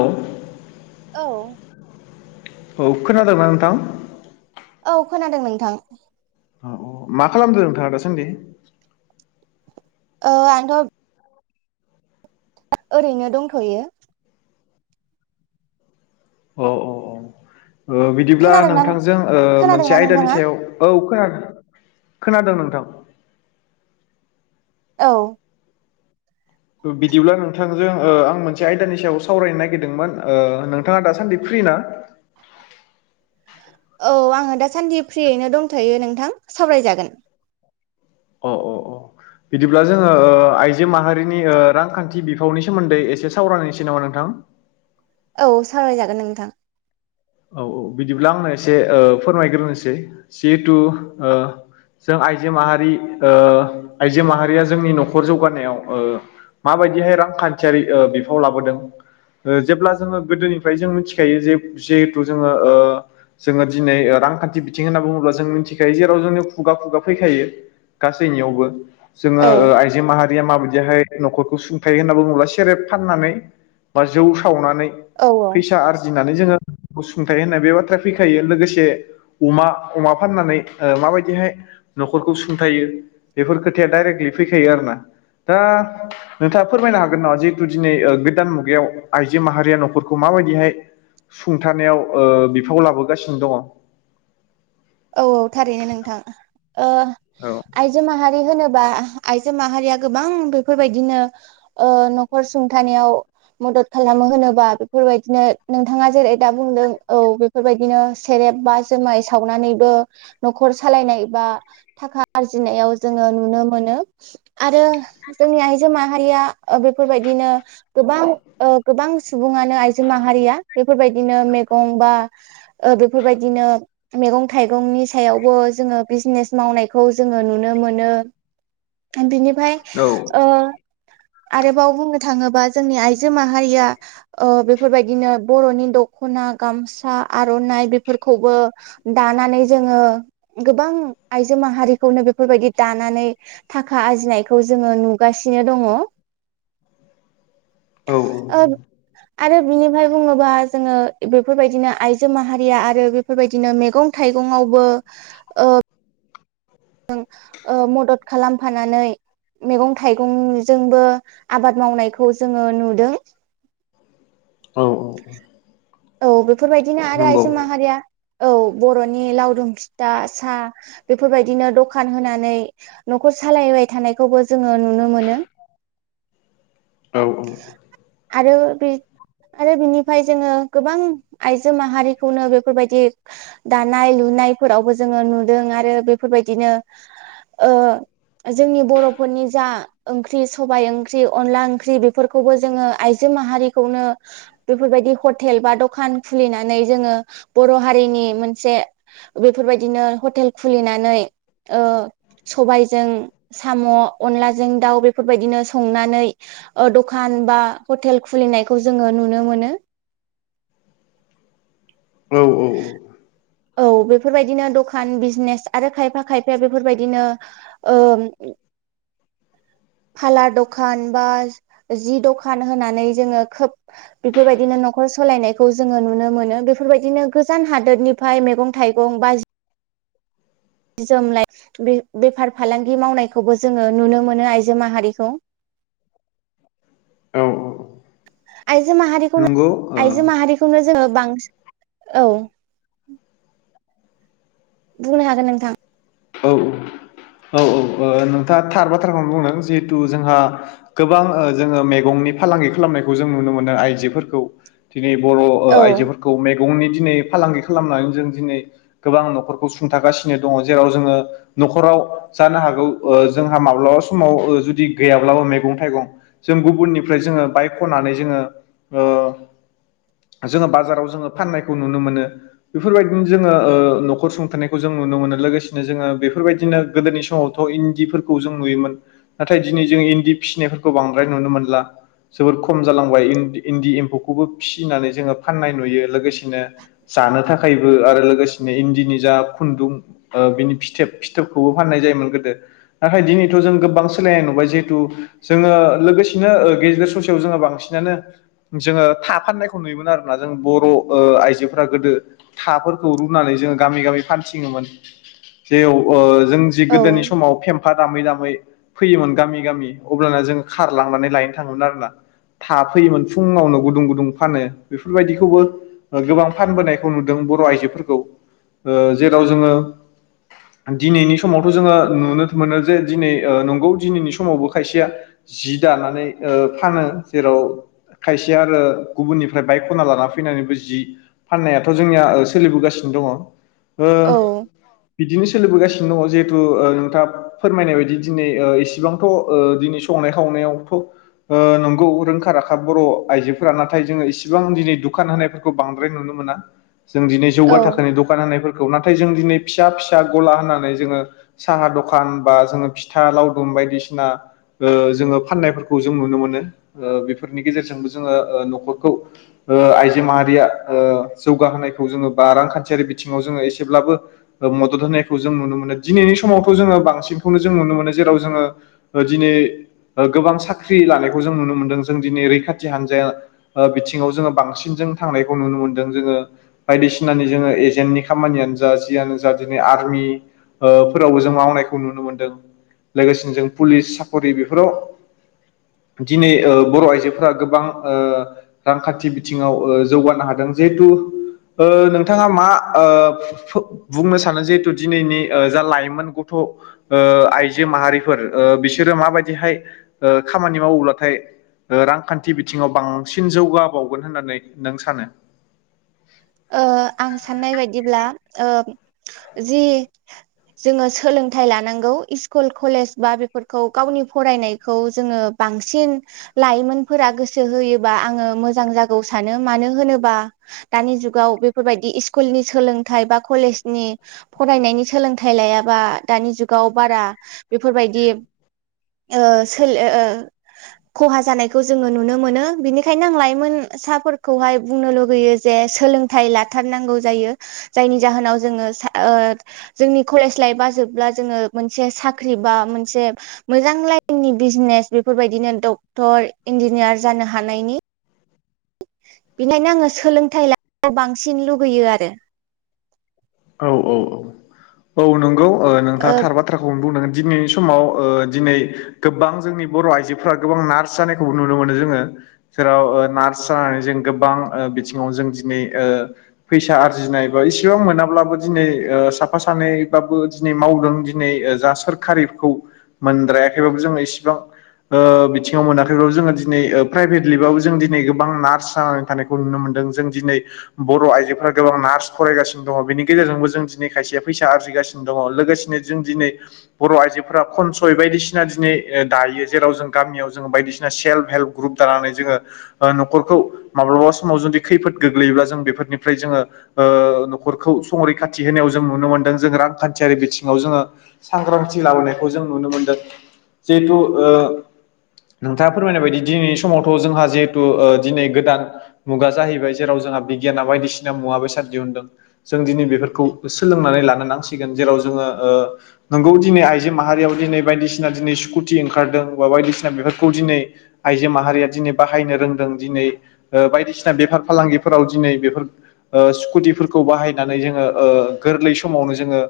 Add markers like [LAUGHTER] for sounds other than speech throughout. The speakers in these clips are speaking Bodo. औ। औ। औ खोनादोंना नोंथां? औ खोनादों नोंथां। अ औ मा खालामदों नोंथाङा दासान्दि? ओ आंथ' ओरैनो दंथ'यो। औ औ औ बिदिब्ला खोनादोंना नों नोंथांजों मोनसे खोनादोंना आयदानि नोंथाङा सायाव औ खोनादों खोनादों नोंथां। औ। बिदिब्ला नोंथांजों ओ आं मोनसे आयदानि सायाव सावरायनो नागिरदोंमोन ओ नोंथाङा दासान्दि फ्रि ना? औ आङो दाासान्दि फ्रियैनो दंथ'यो नोंथां सावरायजागोन। अ अ अ। बिदिब्ला जोङो ओ आइजो माहारिनि रांखान्थि बिफावनि सोमोन्दै ओ एसे सावरायनोसै नामा नोंथां? औ सावरायजागोन नोंथां औ औ बिदिब्ला आंनो एसे फोरमायग्रोनोसै जिहेथु ओ जों आइजो माहारि ओ आइजो माहारिया जोंनि न'खर जौगानायाव ओ माबायदिहाय रांखान्थियारि बिफाव लाबोदों ओ जेब्ला जोङो गोदोनिफ्राय जों मिथिखायो जे जिहेथु जोङो ओ जोङो दिनै रांखान्थि बिथिं होनना बुङोब्ला जों मिथिखायो जेराव जोंनि खुगा खुगा फैखायो। गासैनियावबो जोङो औ ओ आइजो माहारिया माबायदिहाय न'खरखौ सुंथाय होनना बुङोब्ला सेरेब फाननानै बा जौ सावनानै औ फैसा आरजिनानै जोङो। असुंथाइ होननाय बे बाथ्राया फैखायो लोगोसे अमा अमा फाननानै माबायदिहाय न'खरखौ सुंथायो बेफोर खोथाया डाइरेक्टलि फैखायो आरोना दा नोंथाङा फोरमायनो हागोन नामा जिहेतु दिनै गोदान मुगायाव आइजो माहारिया न'खरखौ माबायदिहाय सुंथानायाव बिफाव लाबोगासिनो दङ औ औ थारैनो नोंथां ओ आइजो माहारि होनोबा आइजो माहारिया गोबां बेफोरबायदिनो ओ न'खर सुंथानायाव मदद खालामो होनोबा बेफोरबायदिनो नोंथाङा जेरै दा बुंदों औ। बेफोरबायदिनो सेरेब बा जुमाय सावनानै ओ न'खर सालायनाय बा थाखा आरजिनायाव बा जोङो नुनो मोनो। आरो जोंनि आइजो माहारिया ओ बेफोरबायदिनो गोबां ओ गोबां सुबुङानो आइजो माहारिया बेफोरबायदिनो मैगं बा ओ बेफोरबायदिनो मैगं थाइगंनि सायावबो जोङो बिजनेस मावनायखौ जोङो नुनो मोनो। बिनिफ्राय औ ओ आरोबाव बुंनो थाङोबा जोंनि आइजो माहारिया ओ बेफोरबायदिनो बर'नि दखना गामसा आर'नाइ बेफोरखौबो दानानै जोङो गोबां आइजो माहारिखौनो बेफोरबायदि दानानै थाखा आरजिनायखौ जोङो नुगासिनो दङ। औ औ ओं आरो बिनिफ्राय बुङोबा जोङो बेफोरबायदिनो आइजो माहारिया आरो बेफोरबायदिनो मैगं थाइगंआवबो ओ ओ मदद खालामफानानै मैगं थाइगंजोंबो आबाद मावनायखौ जोङो नुदों। औ औ बेफोरबायदिनो आरो नंगौ आइजो माहारिया औ बर'नि लावदुम फिथा साहा बेफोरबायदिनो दखान होनानै न'खर सालायबाय थानायखौबो जोङो नुनो मोनो। [INAUDIBLE] औ आरो बे आरो बिनिफ्राय जोङो गोबां आइजो माहारिखौनो बेफोरबायदि दानाय लुनायफोरावबो जोङो नुदों आरो बेफोरबायदिनो ओ जोंनि बर'फोरनि जा ओंख्रि सबाय ओंख्रि अनला ओंख्रि बेफोरखौबो जोङो आइजो माहारिखौनो बेफोरबायदि हटेल बा दखान खुलिनानै जोङो बर' हारिनि मोनसे बेफोरबायदिनो हटेल खुलिनानै ओ सबायजों साम' अनलाजों दाउ बेफोरबायदिनो संनानै दखान बा हटेल खुलिनायखौ जोङो नुनो मोनो। औ औ औ बेफोरबायदिनो दखान बिजनेस आरो खायफा खायफाया बेफोरबायदिनो ओ फालार दखान बा जि दखान होनानै जोङो खोब बेफोरबायदिनो न'खर सालायनायखौ जोङो नुनो मोनो बेफोरबायदिनो गोजान हादोरनि ओमफाय मैगं थाइगं बाज जोम लाइ बे बेफार फालांगि मावनायखौबो जोङो नुनो मोनो आइजो माहारिखौ। आइजो नों माहारिखौनो आइजो माहारि खौनो जोङो बांसिन औ बुंनो हागोन नोंथां औ औ औ औ नोंथाङा थार बाथ्राखौनो बुंदों जिहेथु जोंहा गोबां जोङो मैगंनि फालांगि खालामनायखौ जों नुनो मोनो आइजोफोरखौ। दिनै बर' औ आइजोफोरखौ मेग मैगंनि दिनै फालांगि खालामनानै जों दिनै गोबां न'खरखौ सुंथागासिनो दङ जेराव जोङो न'खराव जानो हागौ जोंहा माब्लाबा समाव जुदि गैयाब्लाबो मैगं थाइगं जों गुबुननिफ्राय जोङो बायखनानै जोङो ओ जोङो बाजाराव जोङो फान्नायखौ नुनो मोनो। बेफोरबायदिनो जोङोह न'खर सुंथनायखौ जों नुनो मोनो लोगोसे जोङो बेफोरबायदिनो गोदोनि समावथ इन्दिफोरखौ जों नुयोमोन। नाथाय दिनै जों इन्दि फिसिनायफोरखौ बांद्राय नुनो मोनला। जोबोर खम जालांबाय इन्दि एम्फौखौबो फिसिनानै जोङो फाननाय नुयो लोगोसेनो जानो थाखायबो आरो लोगोसेनो इन्दिनि जा खुन्दुं बिनि फिथोब फिथोबखौबो फाननाय जायोमोन गोदो। नाथाय दिनैथ जों गोबां सोलायनाय नुबाय जिहेथु। जोङो लोगोसेनो गेजेर ससेयाव जोङो बांसिनानो जोङो था फाननायखौ नुयोमोन आरोना जों बर' आइजोफोरा गोदो थाफोरखौ रुनानै जोङो गामि गामि फानथिङोमोन। जेयाव जों जि औ गोदोनि समाव फेमफा दामै दामै फैयोमोन गामि गामि। अब्लाना जोङो खारलांनानै लायनो थाङोमोन आरोना। था फैयोमोन फुङावनो गुदुं गुदुं फानो बेफोरबायदिखौबो गोबां फानबोनायखौ नुदों बर' आइजोफोरखौ जेराव जोङो दिनैनि समावथ जोङो नुनो मोनो जे दिनै नंगौ दिनैनि समावबो खायसेया। जि दानानै फानो जेराव खायसे आरो गुबुननिफ्राय बायखना लाना फैनानैबो जि फाननायाथ जोंनिया सोलिबोगासिनो दङ। ओ औ। बिदिनो सोलिबोगासिनो दङ जिहेथु नोंथाङा फोरमायनाय बायदि दिनै इसिबांथ दिनै संनाय खावनायावथ' नंगौ रोंखा राखा बर' आइजोफोरा नाथाय जोङो इसिबां दिनै दुखान होनायफोर बांद्राय नुनो मोन जों दिनै औ जौगा थाखोनि ओ दखान होनाय ना जों फि फिसा फिसा गला होननानै जोङो साहा दखान बा जोङो फिथा लावदुम बायदिसिना जोङो फाननायफोरखौ जों नुनो मोनो बेफोरनि गेजेरजोंबो जोङो न'खरखौ आइजो माहारिया जौगाहोनायखौ जोङो बा रांखान्थियारि बिथिङाव जोङो एसेब्लाबो मदद होनायखौ जों नुनो मोनो दिनैनि समावथ' जोङो बांसिनखौनो जों नुनो मोनो जेराव जोङो दिनै गोबां साख्रि लानायखौ जों नुनो मोन्दों जों दिनै रैखाथि हान्जाया बिथिङाव जोङो बांसिन जों थांनायखौ नुनो मोनदों जोङो बायदिसिनानि जोङो एजेन्टनि खामानियानो जा जियानो जा दिनै आरमि फोरावबो जों मावनायखौ नुनो मोनदों। लोगोसेनो जों पुलिस साख'रि बेफोराव दिनै बर' आइजोफोरा गोबां ओ रांखान्थि बिथिङाव जौगानो हादों जिहेथु ओ नोंथाङा मा बुंनो सानो जिहेथु दिनैनि जा लाइमोन गथ' आइजो माहारिफोर बिसोरो माबायदिहाय खामानि मावोब्लाथाय। रांखान्थि बिथिङाव बांसिन जौगाबावगोन होननानै नों सानो। आं साननाय बायदिब्ला जि जोङो सोलोंथाइ लानांगौ स्कुल कलेज बा बेफोरखौ गावनि फरायनायखौ जोङो। बांसिन लाइमोनफोरा गोसो होयोबा आङो मोजां जागौ सानो मानो होनोबा दानि जुग गाव बेफोरबायदि स्कुलनि सोलोंथाइ बा कलेजनि फरायनायनि सोलोंथाइ लायाबा दानि जुगाव बारा बेफोरबायदि ओ सोलो खहा जानायखौ जोङो नुनो मोनो बिनिखायनो आं लाइमोन साफोरखौहाय बुंनो लुुबैयो जे सोलों थाय लाथारनांगौ जायो जायनि जाहोनाव जोङो सा ओ। जोंनि कलेज लाइफा जोबब्ला जोङो मोनसे साख्रि बा मोनसे मोजां लाइननि बिजनेस बेफोरबायदिनो डक्टर इन्जिनियार जानो हानायनि [INAUDIBLE] बिनिनो आङो सोलोंथाइ ला बांसिन लुगैयो आरो। औ औ औ औ नंगौ नोंथाङा ओ थार बा थ्राखौनो बुं दिनैनि समाव दिनै गोबां जोंनि बर' आइजोफोरा गोबां नार्स जानायखौबो नुनो मोनो जोङो। जेराव नार्स जानानै जों गोबां बिथिङाव जों दिनै ओ फैसा आरजिनायबा इसेबां मोनाब्ला बो दिनै साफा सानैबाबो दिनै मावदों दिनै जा सोरखारिखौ मोनद्रायाखैबाबो जोङो इसेबां बिथिङाव मोनाखैबाबो जोङो दिनै प्राइभेट लिबाबो जों दिनै गोबां नार्स जानानै थानाय नुनो मोनदों जों दिनै बर' आइजोफोरा गोबां नार्स फरायगासिनो दङ बेनि गेजेरजोंबो जों दिनै खायसेया फैसा आरजिगासिनो दङ लोगोसेनो जों दिनै बर' आइजोफोरा खनसय बायदिसिना दिनै दायो जेराव जों गामियाव जोङो बायदिसिना सेल्फ हेल्प ग्रुप दानानै जोङो न'खरखौ माब्लाबा समाव जुदि खैफोद गोग्लैयोब्ला जों बेफोरनिफ्राय जोङो ओ न'खरखौ संरैखाथि होनायाव जों नुनो मोन्दों जों रांखान्थियारि बिथिङाव जोङो सांग्रांथि लाबोनायखौ जों नुनो मोनदों जिहेथु ओ नोंथाङा फोरमायनाय बायदि दिनैनि समावथ' जोंहा जिहेथु दिनै गोदान मुगा जाहैबाय जेराव जोंहा बिगियाना बायदिसिना मुवा बेसाद दिहुनदों। जों दिनै बेफोरखौ सोलोंनानै लानो नांसिगोन जेराव जोङो ओ नोंगौ दिनै आइजो माहारियाव दिनै बायदिसिना दिनै स्कुटि ओंखारदों बा बायदिसिना बेफोरखौ दिनै आइजो माहारिया दिनै बाहायनो रोंदों दिनै बायदिसिना बेफार फालांगिफोराव दिनै बेफोर ओ स्कुटिफोरखौ बाहाय नानै जोङो गोरलै समावनो जोङो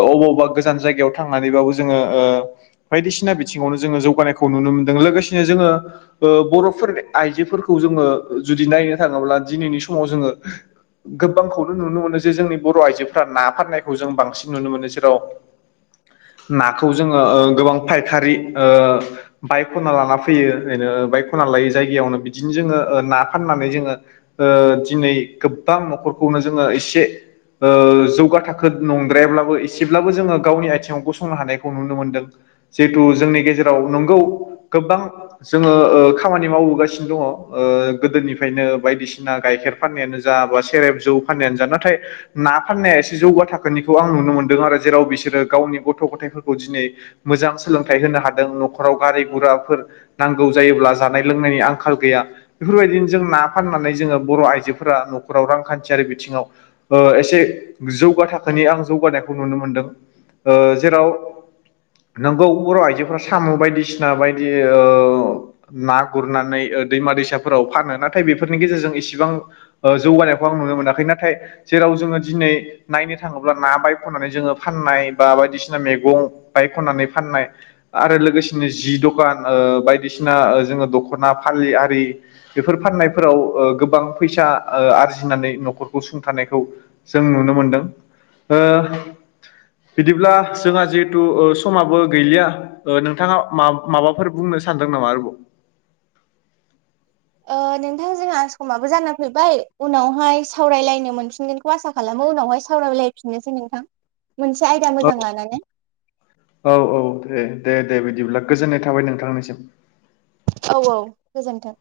अबावबा गोजान जायगायाव थांनानैबाबो जोङो ओ बायदिसिना बिथिङावनो जोङो जौगानायखौ नुनो मोन्दों लोगोसेनो जोङो बर'फोरनि आइजोफोरखौ जोङो जुदि नायनो थाङोब्ला दिनैनि समाव जोङो गोबांखौनो नुनो मोनो जे जोंनि बर' आइजोफोरा ना फाननायखौ जों बांसिन नुनो मोनो जेराव नाखौ जोङो गोबां फायखारि ओ बायखना लाना फैयो ओरैनो बायखना लायै जायगायावनो बिदिनो जोङो ना फाननानै जोङो ओ दिनै गोबां न'खरखौनो जोङो एसे जौगा थाखो नंद्रायाब्लाबो एसेब्लाबो जोङो गावनि आथिङाव गसंनो हानायखौ नुनो मोनदों। जिहेतु जोंनि गेजेराव नंगौ गोबां जोङो ओ खामानि मावबोगासिनो दङ गोदोनिफ्रायनो बायदिसिना गाइखेर फाननायानो जा बा सेरेब जौ फाननायानो जा नाथाय ना फाननाया एसे जौगा थाखोनिखौ आं नुनो मोनदों आरो जेराव बिसोरो गावनि गथ' गथायफोरखौ दिनै मोजां सोलोंथाइ होनो हादों न'खराव गारि गुराफोर नांगौ जायोब्ला जानाय लोंनायनि आंखाल गैया। बेफोरबायदिनो जों ना फाननानै जोङो बर' आइजोफोरा न'खराव रांखान्थियारि बिथिङाव ओ एसे जौगा थाखोनि आं जौगानायखौ नुनो मोनदों जेराव नोंगौ बर' आइजोफोरा साम' बायदिसिना बायदि ओ ना गुरनानै दैमा दैसाफोराव फानो नाथाय बेफोरनि गेजेरजों इसिबां ओ जौगानायखौ आं नुनो मोनाखै नाथाय जेराव जोङो दिनै नायनो थाङोब्ला ना बायख'नानै जोङो फाननाय बा बायदिसिना मैगं बायख'नानै फाननाय आरो लोगोसेनो जि दखान बायदिसिना जोङो दख'ना फालि आरि बेफोर फाननायफोराव गोबां फैसा आरजिनानै न'खरखौ सुंथानाय खौ जों नुनो मोनदों ओ बिदिब्ला जोंहा जिहेथु समाबो गैलिया ओ नोंथाङा माबाफोर बुंनो सानदों नामा आरोबाव? ओ‌ नोंथां जोंहा समाबो जाना फैबाय उनावहाय सावरायलायनो मोनफिनगोन खौ आसा खालामो उनावहाय सावरायलायफिननोसै नोंथां मोनसे आयदा मोजां लानानै। औ औ दे दे दे बिदिब्ला गोजोननाय थाबाय नोंथांनिसिम। औ औ गोजोन्थों।